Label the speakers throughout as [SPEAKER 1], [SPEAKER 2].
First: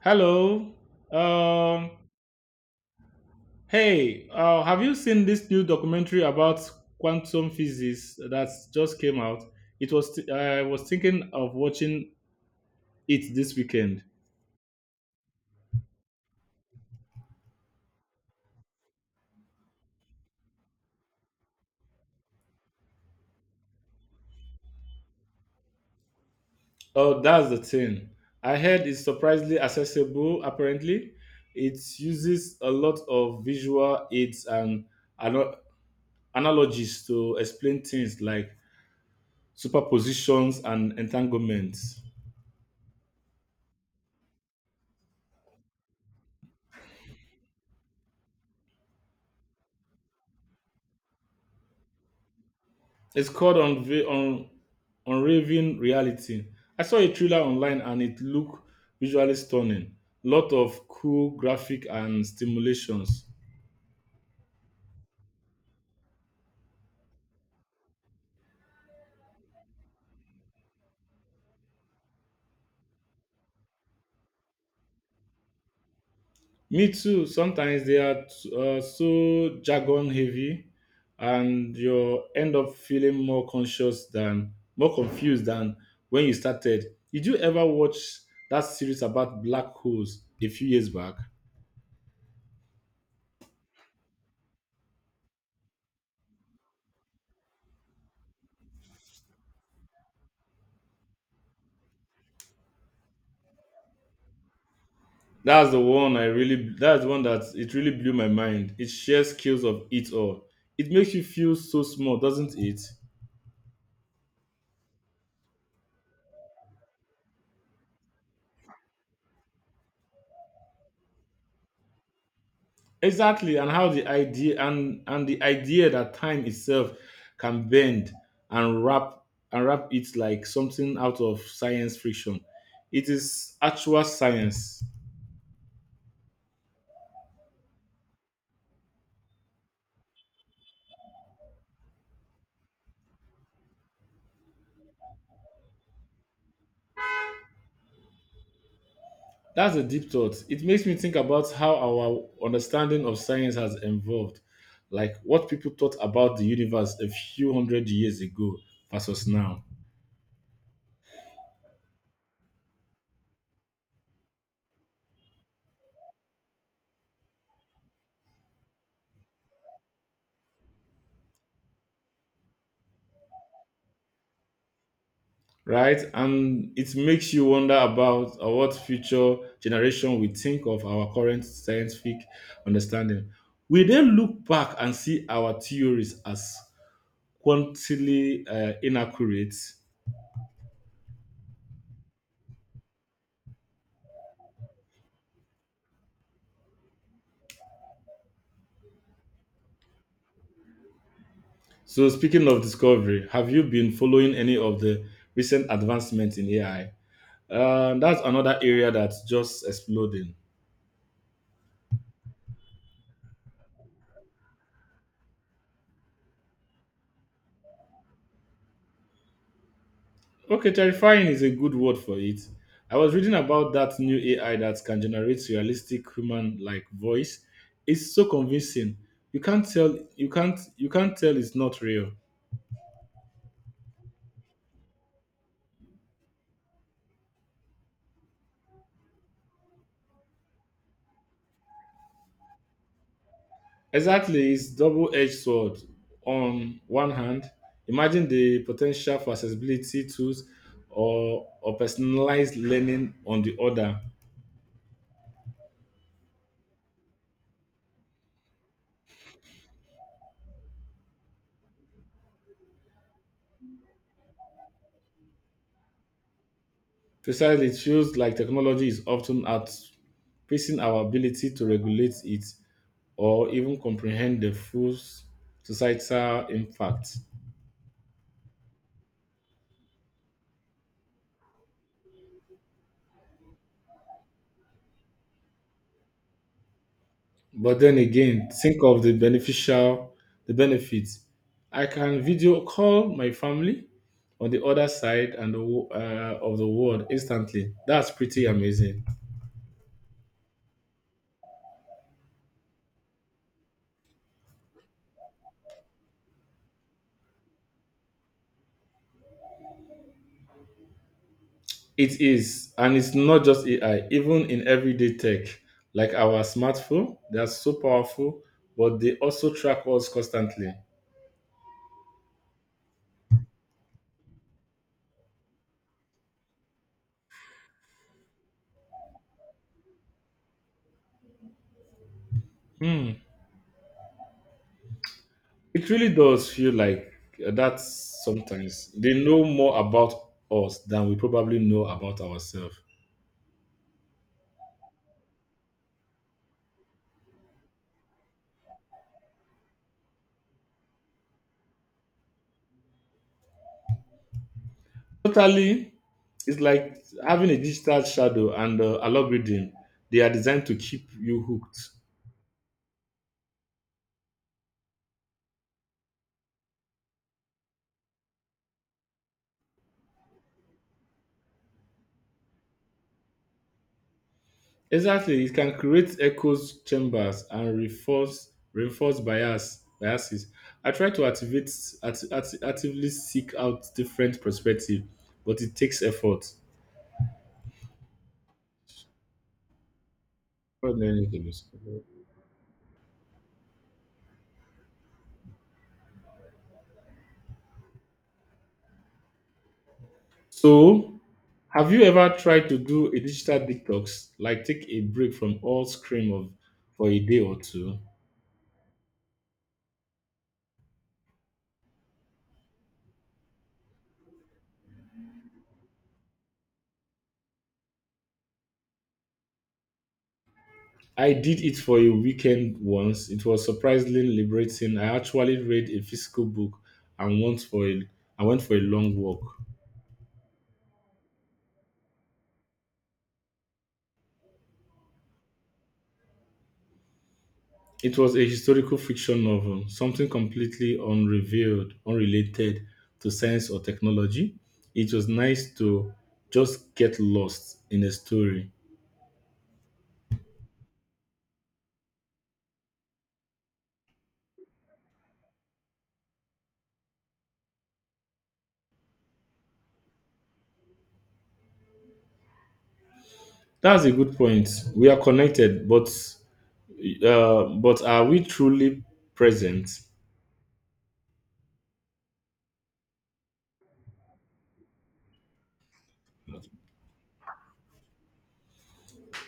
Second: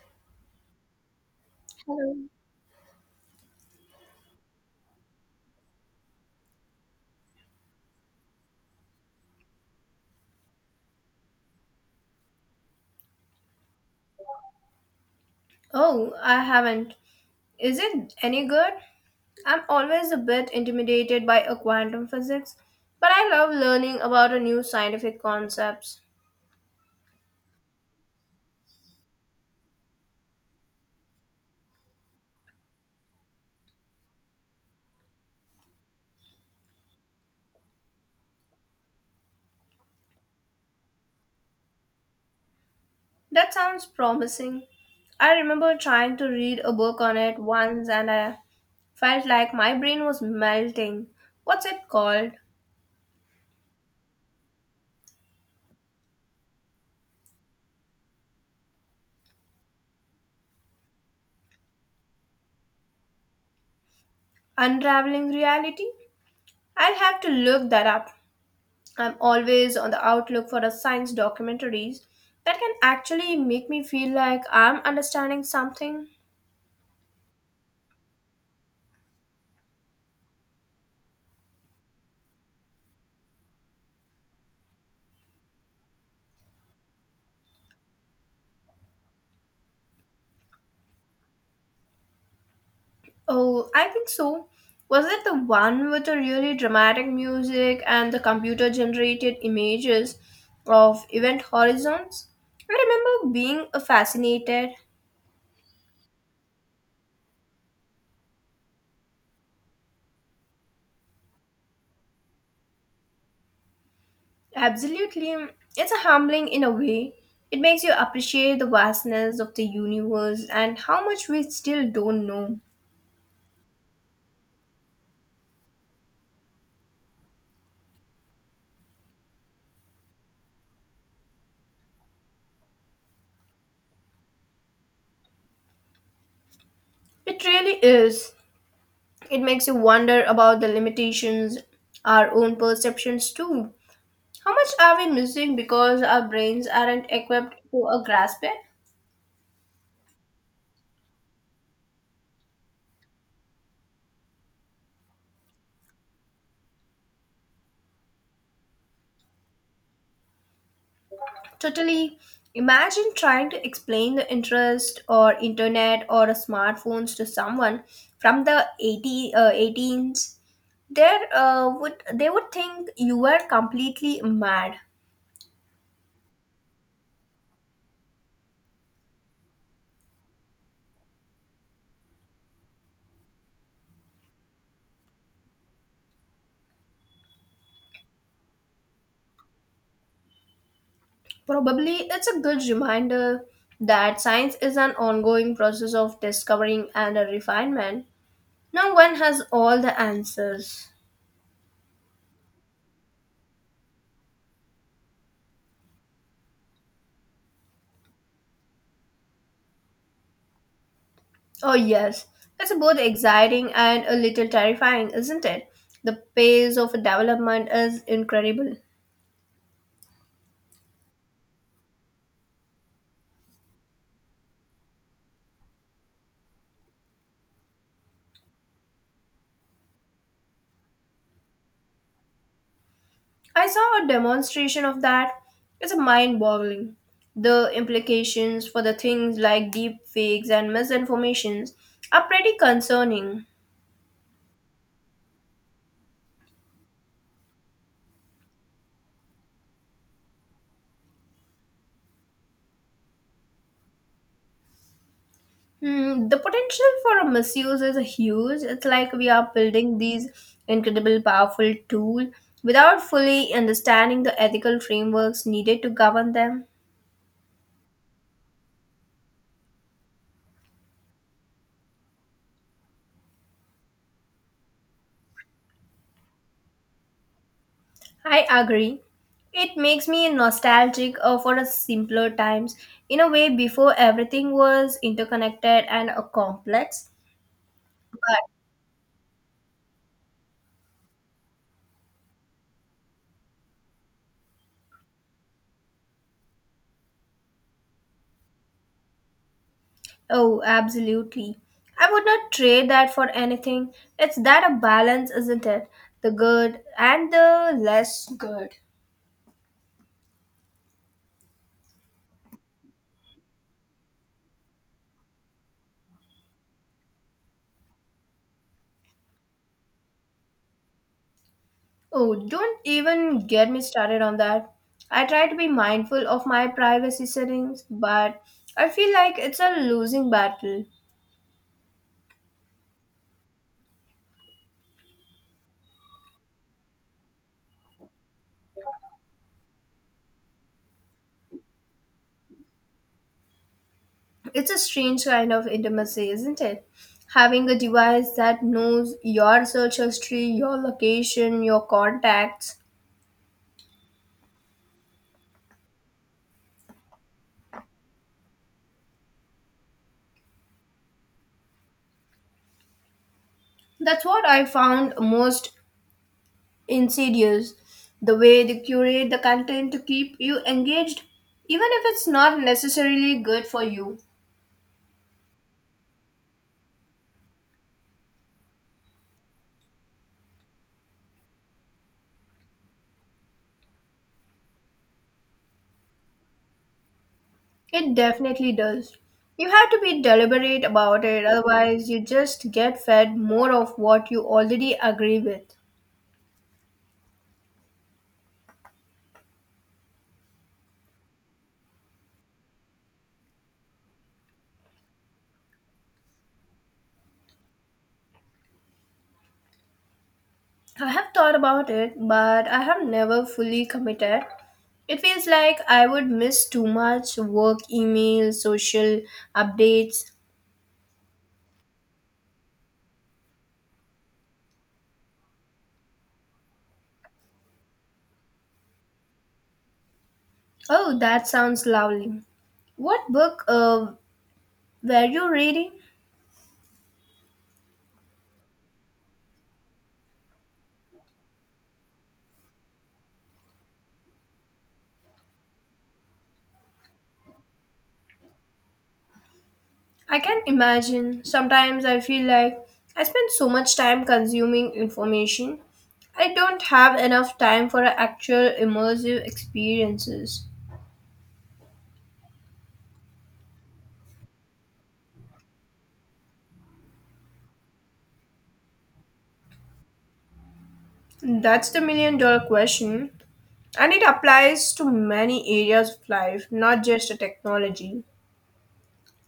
[SPEAKER 1] Hello. Um,
[SPEAKER 2] Hello.
[SPEAKER 1] have you seen this new documentary about quantum physics that just came out? It was I was thinking of watching it this weekend.
[SPEAKER 2] Oh, I haven't. Is it any good? I'm always a bit intimidated by a quantum physics, but I love learning about a new scientific concepts.
[SPEAKER 1] Oh, that's the thing. I heard it's surprisingly accessible. Apparently, it uses a lot of visual aids and ano- analogies to explain things like superpositions and entanglements.
[SPEAKER 2] That sounds promising. I remember trying to read a book on it once and I felt like my brain was melting. What's it called?
[SPEAKER 1] It's called Unraveling Reality. I saw a trailer online and it looked visually stunning. Lot of cool graphic and stimulations.
[SPEAKER 2] Unraveling reality? I'll have to look that up. I'm always on the outlook for a science documentaries that can actually make me feel like I'm understanding something.
[SPEAKER 1] Me too. Sometimes they are so jargon heavy, and you end up feeling more confused than when you started. Did you ever watch that series about black holes a few years back?
[SPEAKER 2] Oh, I think so. Was it the one with the really dramatic music and the computer generated images of event horizons? I remember being fascinated.
[SPEAKER 1] That's the one that it really blew my mind. It shares skills of it all. It makes you feel so small, doesn't it?
[SPEAKER 2] Absolutely. It's a humbling in a way. It makes you appreciate the vastness of the universe and how much we still don't know.
[SPEAKER 1] Exactly, and how the idea and the idea that time itself can bend and wrap and wrap it like something out of science fiction. It is actual science.
[SPEAKER 2] It really is. It makes you wonder about the limitations, our own perceptions too. How much are we missing because our brains aren't equipped to grasp it?
[SPEAKER 1] That's a deep thought. It makes me think about how our understanding of science has evolved, like what people thought about the universe a few hundred years ago versus now,
[SPEAKER 2] Totally. Imagine trying to explain the interest or internet or smartphones to someone from the 80, 18s. There would they would think you were completely mad.
[SPEAKER 1] right? And it makes you wonder about what future generation will think of our current scientific understanding. We then look back and see our theories as quantily inaccurate.
[SPEAKER 2] Probably it's a good reminder that science is an ongoing process of discovering and a refinement. No one has all the answers.
[SPEAKER 1] So, speaking of discovery, have you been following any of the recent advancements in AI? That's another area that's just exploding.
[SPEAKER 2] Oh, yes. It's both exciting and a little terrifying, isn't it? The pace of development is incredible.
[SPEAKER 1] Okay, terrifying is a good word for it. I was reading about that new AI that can generate realistic human-like voice. It's so convincing. You can't tell it's not real.
[SPEAKER 2] I saw a demonstration of that. It's mind boggling. The implications for the things like deep fakes and misinformations are pretty concerning.
[SPEAKER 1] Exactly, it's double-edged sword. On one hand, imagine the potential for accessibility tools or personalized learning on the other.
[SPEAKER 2] Hmm, the potential for a misuse is huge. It's like we are building these incredible, powerful tool without fully understanding the ethical frameworks needed to govern them.
[SPEAKER 1] Precisely, it feels like technology is often outpacing our ability to regulate it or even comprehend the full societal impact.
[SPEAKER 2] I agree. It makes me nostalgic for a simpler times. In a way, before everything was interconnected and complex.
[SPEAKER 1] But then
[SPEAKER 2] But
[SPEAKER 1] again, think of the beneficial, the benefits. I can video call my family on the other side of the world instantly. That's pretty amazing.
[SPEAKER 2] oh, absolutely. I would not trade that for anything. It's that a balance, isn't it? The good and the less good.
[SPEAKER 1] It is, and it's not just AI, even in everyday tech, like our smartphone, they are so powerful, but they also track us constantly.
[SPEAKER 2] Oh, don't even get me started on that. I try to be mindful of my privacy settings, but I feel like it's a losing battle.
[SPEAKER 1] Hmm. It really does feel like that sometimes. They know more about us than we probably know about ourselves.
[SPEAKER 2] It's a strange kind of intimacy, isn't it? Having a device that knows your search history, your location, your contacts.
[SPEAKER 1] Totally, it's like having a digital shadow and algorithm. They are designed to keep you hooked.
[SPEAKER 2] That's what I found most insidious. The way they curate the content to keep you engaged, even if it's not necessarily good for you.
[SPEAKER 1] Exactly, it can create echoes chambers and reinforce biases. I try to activate actively seek out different perspective, but it takes effort.
[SPEAKER 2] It definitely does. You have to be deliberate about it, otherwise, you just get fed more of what you already agree with.
[SPEAKER 1] So, have you ever tried to do a digital detox, like take a break from all screen of for a day or two?
[SPEAKER 2] I have thought about it, but I have never fully committed. It feels like I would miss too much work, emails, social updates.
[SPEAKER 1] I did it for a weekend once. It was surprisingly liberating. I actually read a physical book and went for a I went for a long walk.
[SPEAKER 2] Oh, that sounds lovely. What book were you reading?
[SPEAKER 1] It was a historical fiction novel, something completely unrelated to science or technology. It was nice to just get lost in a story.
[SPEAKER 2] I can imagine. Sometimes I feel like I spend so much time consuming information. I don't have enough time for actual immersive experiences.
[SPEAKER 1] That's a good point. We are connected, but are we truly present?
[SPEAKER 2] That's the million dollar question. And it applies to many areas of life, not just a technology.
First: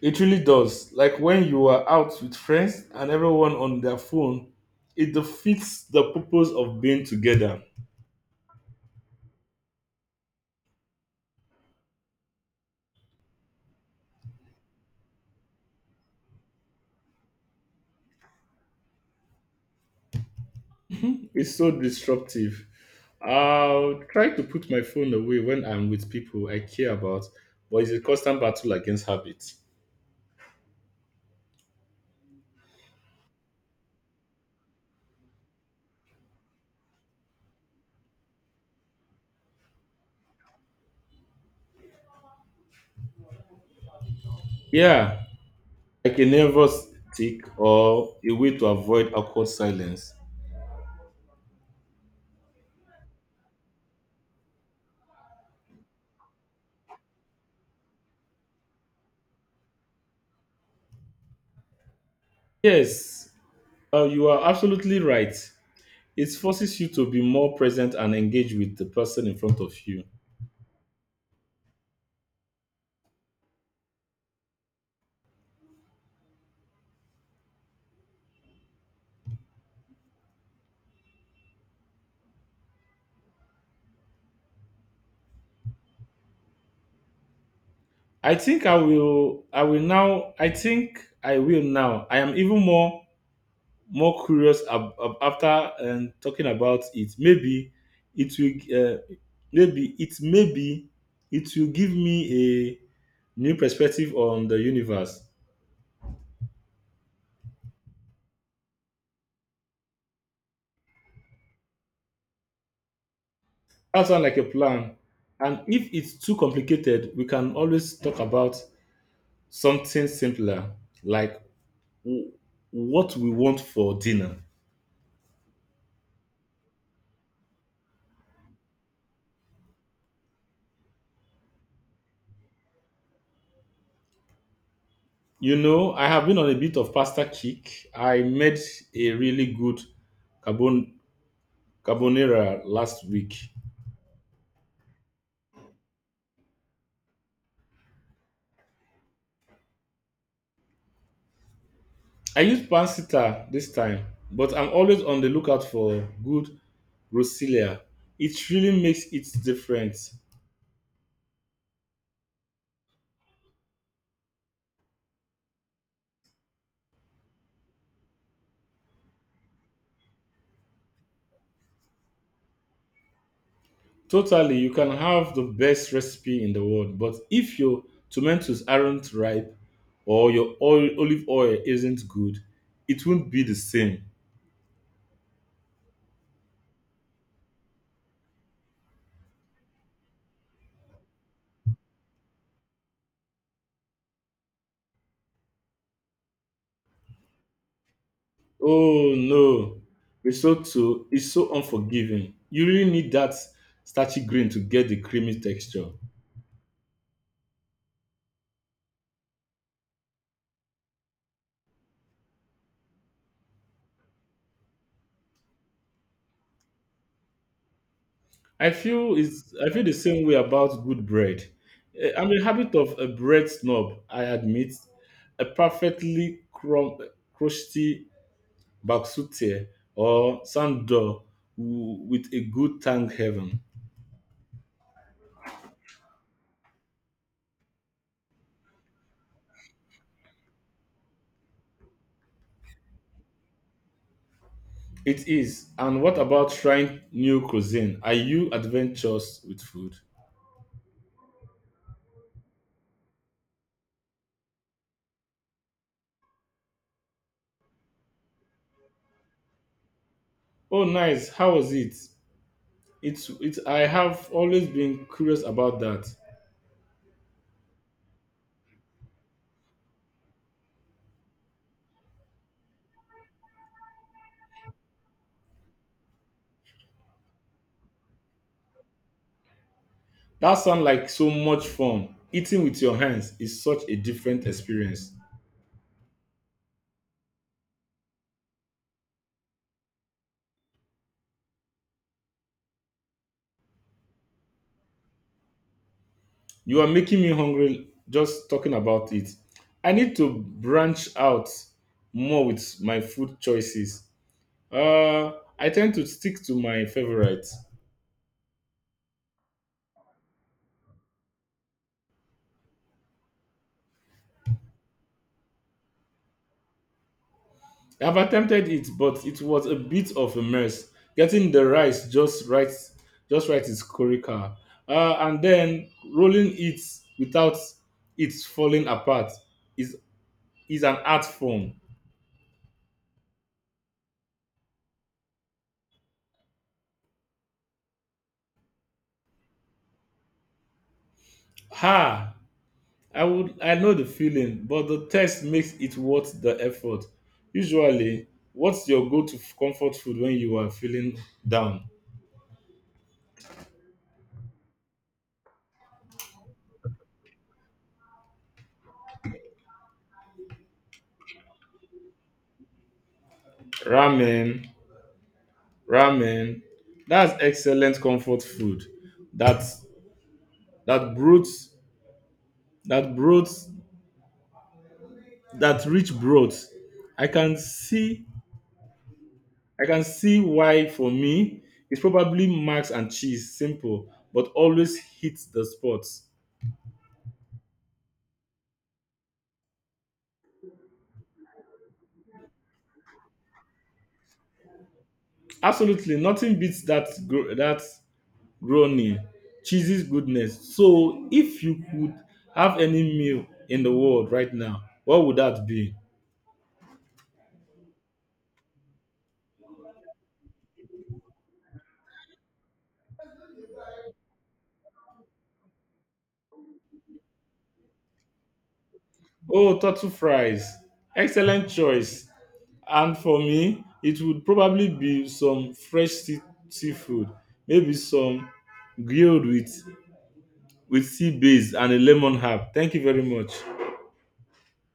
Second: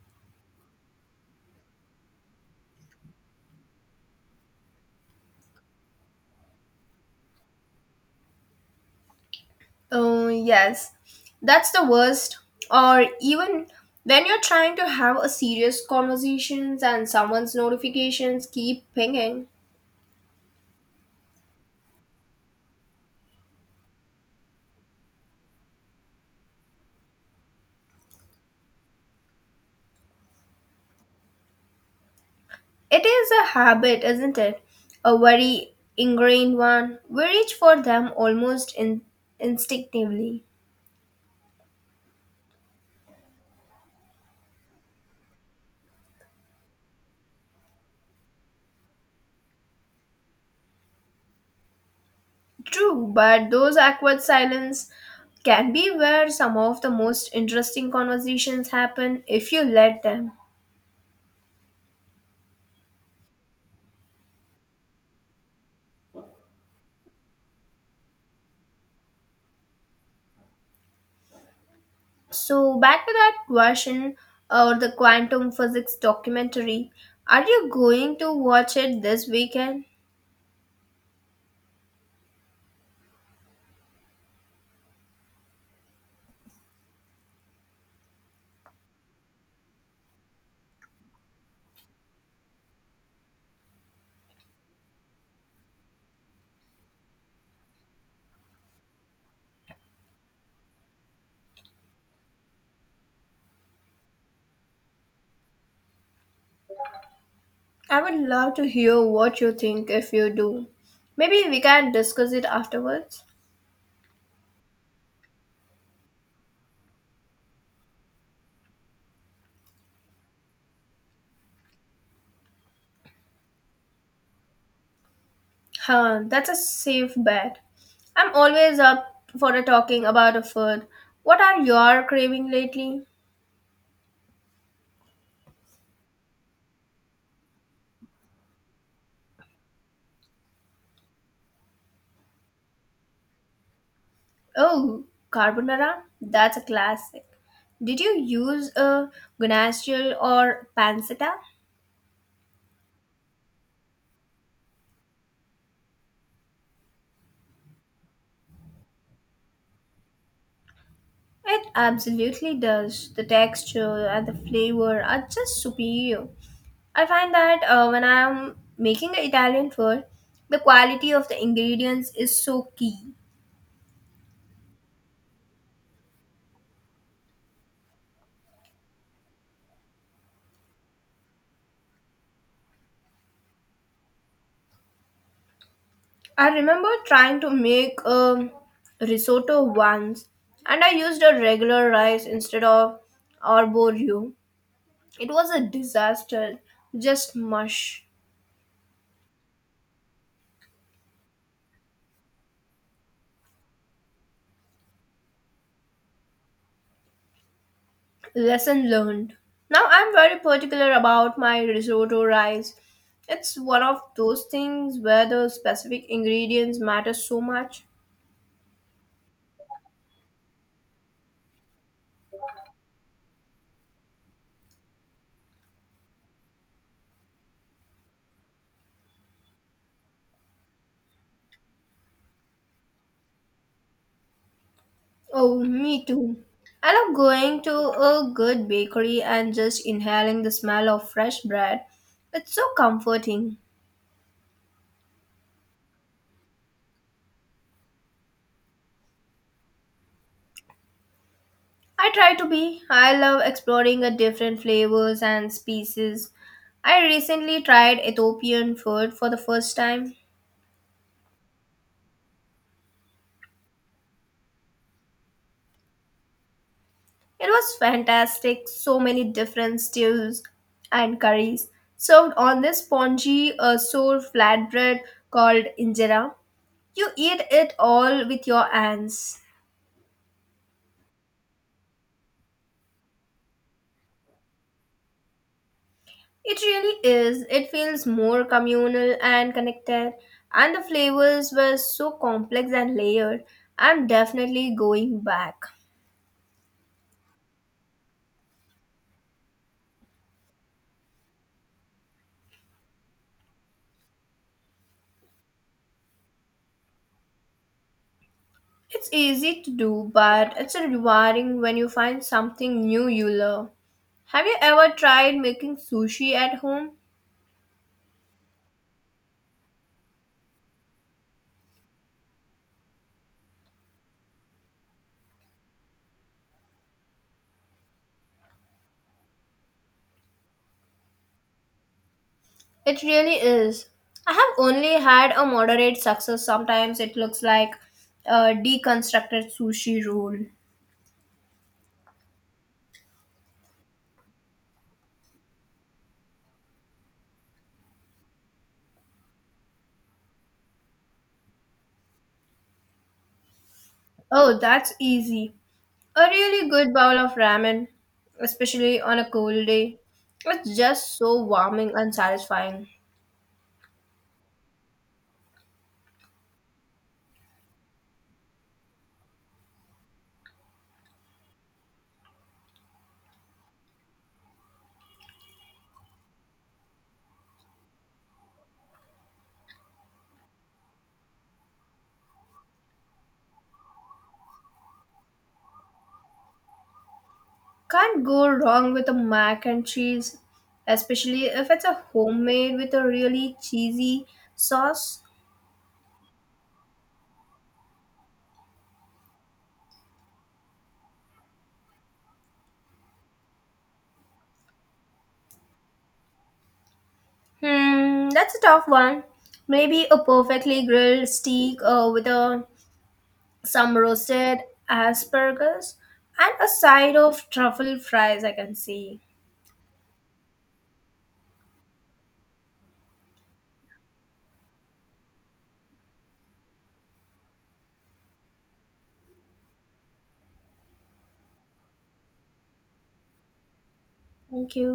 [SPEAKER 1] It really does. Like when you are out with friends and everyone on their phone, it defeats the purpose of being together.
[SPEAKER 2] Oh, yes. That's the worst. Or even when you're trying to have a serious conversations and someone's notifications keep pinging.
[SPEAKER 1] It's so disruptive. I'll try to put my phone away when I'm with people I care about, but it's a constant battle against habits.
[SPEAKER 2] It is a habit, isn't it? A very ingrained one. We reach for them almost instinctively.
[SPEAKER 1] Yeah, like a nervous tick or a way to avoid awkward silence.
[SPEAKER 2] True, but those awkward silence can be where some of the most interesting conversations happen if you let them.
[SPEAKER 1] Yes, you are absolutely right. It forces you to be more present and engage with the person in front of you.
[SPEAKER 2] So, back to that question or the quantum physics documentary. Are you going to watch it this weekend?
[SPEAKER 1] I think I will. I will now. I think I will now. I am even more more curious after talking about it. It will. Uh, maybe it will give me a new perspective on the universe.
[SPEAKER 2] I would love to hear what you think if you do. Maybe we can discuss it afterwards.
[SPEAKER 1] That sounds like a plan. And if it's too complicated, we can always talk about something simpler, like w- what we want for dinner.
[SPEAKER 2] Huh, that's a safe bet. I'm always up for a talking about a food. What are your craving lately?
[SPEAKER 1] You know, I have been on a bit of pasta kick. I made a really good carbon carbonara last week.
[SPEAKER 2] Oh, carbonara? That's a classic. Did you use a guanciale or pancetta?
[SPEAKER 1] I use pansita this time, but I'm always on the lookout for good Roselia. It really makes it different.
[SPEAKER 2] It absolutely does. The texture and the flavor are just superior. I find that when I'm making Italian food, the quality of the ingredients is so key.
[SPEAKER 1] Totally, you can have the best recipe in the world, but if your tomatoes aren't ripe or olive oil isn't good, it won't be the same.
[SPEAKER 2] I remember trying to make a risotto once, and I used a regular rice instead of arborio. It was a disaster, just mush.
[SPEAKER 1] Oh no, risotto is so unforgiving. You really need that starchy green to get the creamy texture.
[SPEAKER 2] Lesson learned. Now I'm very particular about my risotto rice. It's one of those things where the specific ingredients matter so much.
[SPEAKER 1] I feel the same way about good bread. Eh, I'm a habit of a bread snob. I admit a perfectly crumb, crusty baksute or sando with a good thank heaven.
[SPEAKER 2] Oh, me too. I love going to a good bakery and just inhaling the smell of fresh bread. It's so comforting.
[SPEAKER 1] It is. And what about trying new cuisine? Are you adventurous with food?
[SPEAKER 2] I try to be. I love exploring a different flavors and species. I recently tried Ethiopian food for the first time.
[SPEAKER 1] Oh, nice. How was it? It's it. I have always been curious about that.
[SPEAKER 2] It was fantastic. So many different stews and curries served on this spongy, sour flatbread called injera. You eat it all with your hands.
[SPEAKER 1] That sounds like so much fun. Eating with your hands is such a different experience.
[SPEAKER 2] It really is. It feels more communal and connected, and the flavors were so complex and layered. I'm definitely going back.
[SPEAKER 1] You are making me hungry just talking about it. I need to branch out more with my food choices. Uh, I tend to stick to my favorites.
[SPEAKER 2] It's easy to do, but it's rewarding when you find something new you love. Have you ever tried making sushi at home?
[SPEAKER 1] I've attempted it, but it was a bit of a mess. Getting the rice just right is critical. And then rolling it without it falling apart is is an art form.
[SPEAKER 2] It really is. I have only had a moderate success. Sometimes it looks like a deconstructed sushi roll.
[SPEAKER 1] Ha! I know the feeling, but the text makes it worth the effort. Usually, what's your comfort food when you are feeling down?
[SPEAKER 2] Oh, that's easy. A really good bowl of ramen, especially on a cold day. It's just so warming and satisfying.
[SPEAKER 1] Ramen, ramen. That's excellent comfort food. That that broth, that broth, that rich broth. I can see I can see why for me it's probably max and cheese, simple, but always hits the spots.
[SPEAKER 2] Can't go wrong with a mac and cheese, especially if it's a homemade with a really cheesy sauce.
[SPEAKER 1] Absolutely, nothing beats that brownie, cheesy's goodness. So if you could have any meal in the world right now, what would that be?
[SPEAKER 2] Hmm, that's a tough one. Maybe a perfectly grilled steak with a, some roasted asparagus and a side of truffle fries, I can see.
[SPEAKER 1] Oh, turtle fries. Excellent choice. And for me, it would probably be some fresh seafood, maybe some grilled with sea bass and a lemon herb. Thank you very much.
[SPEAKER 2] Thank you.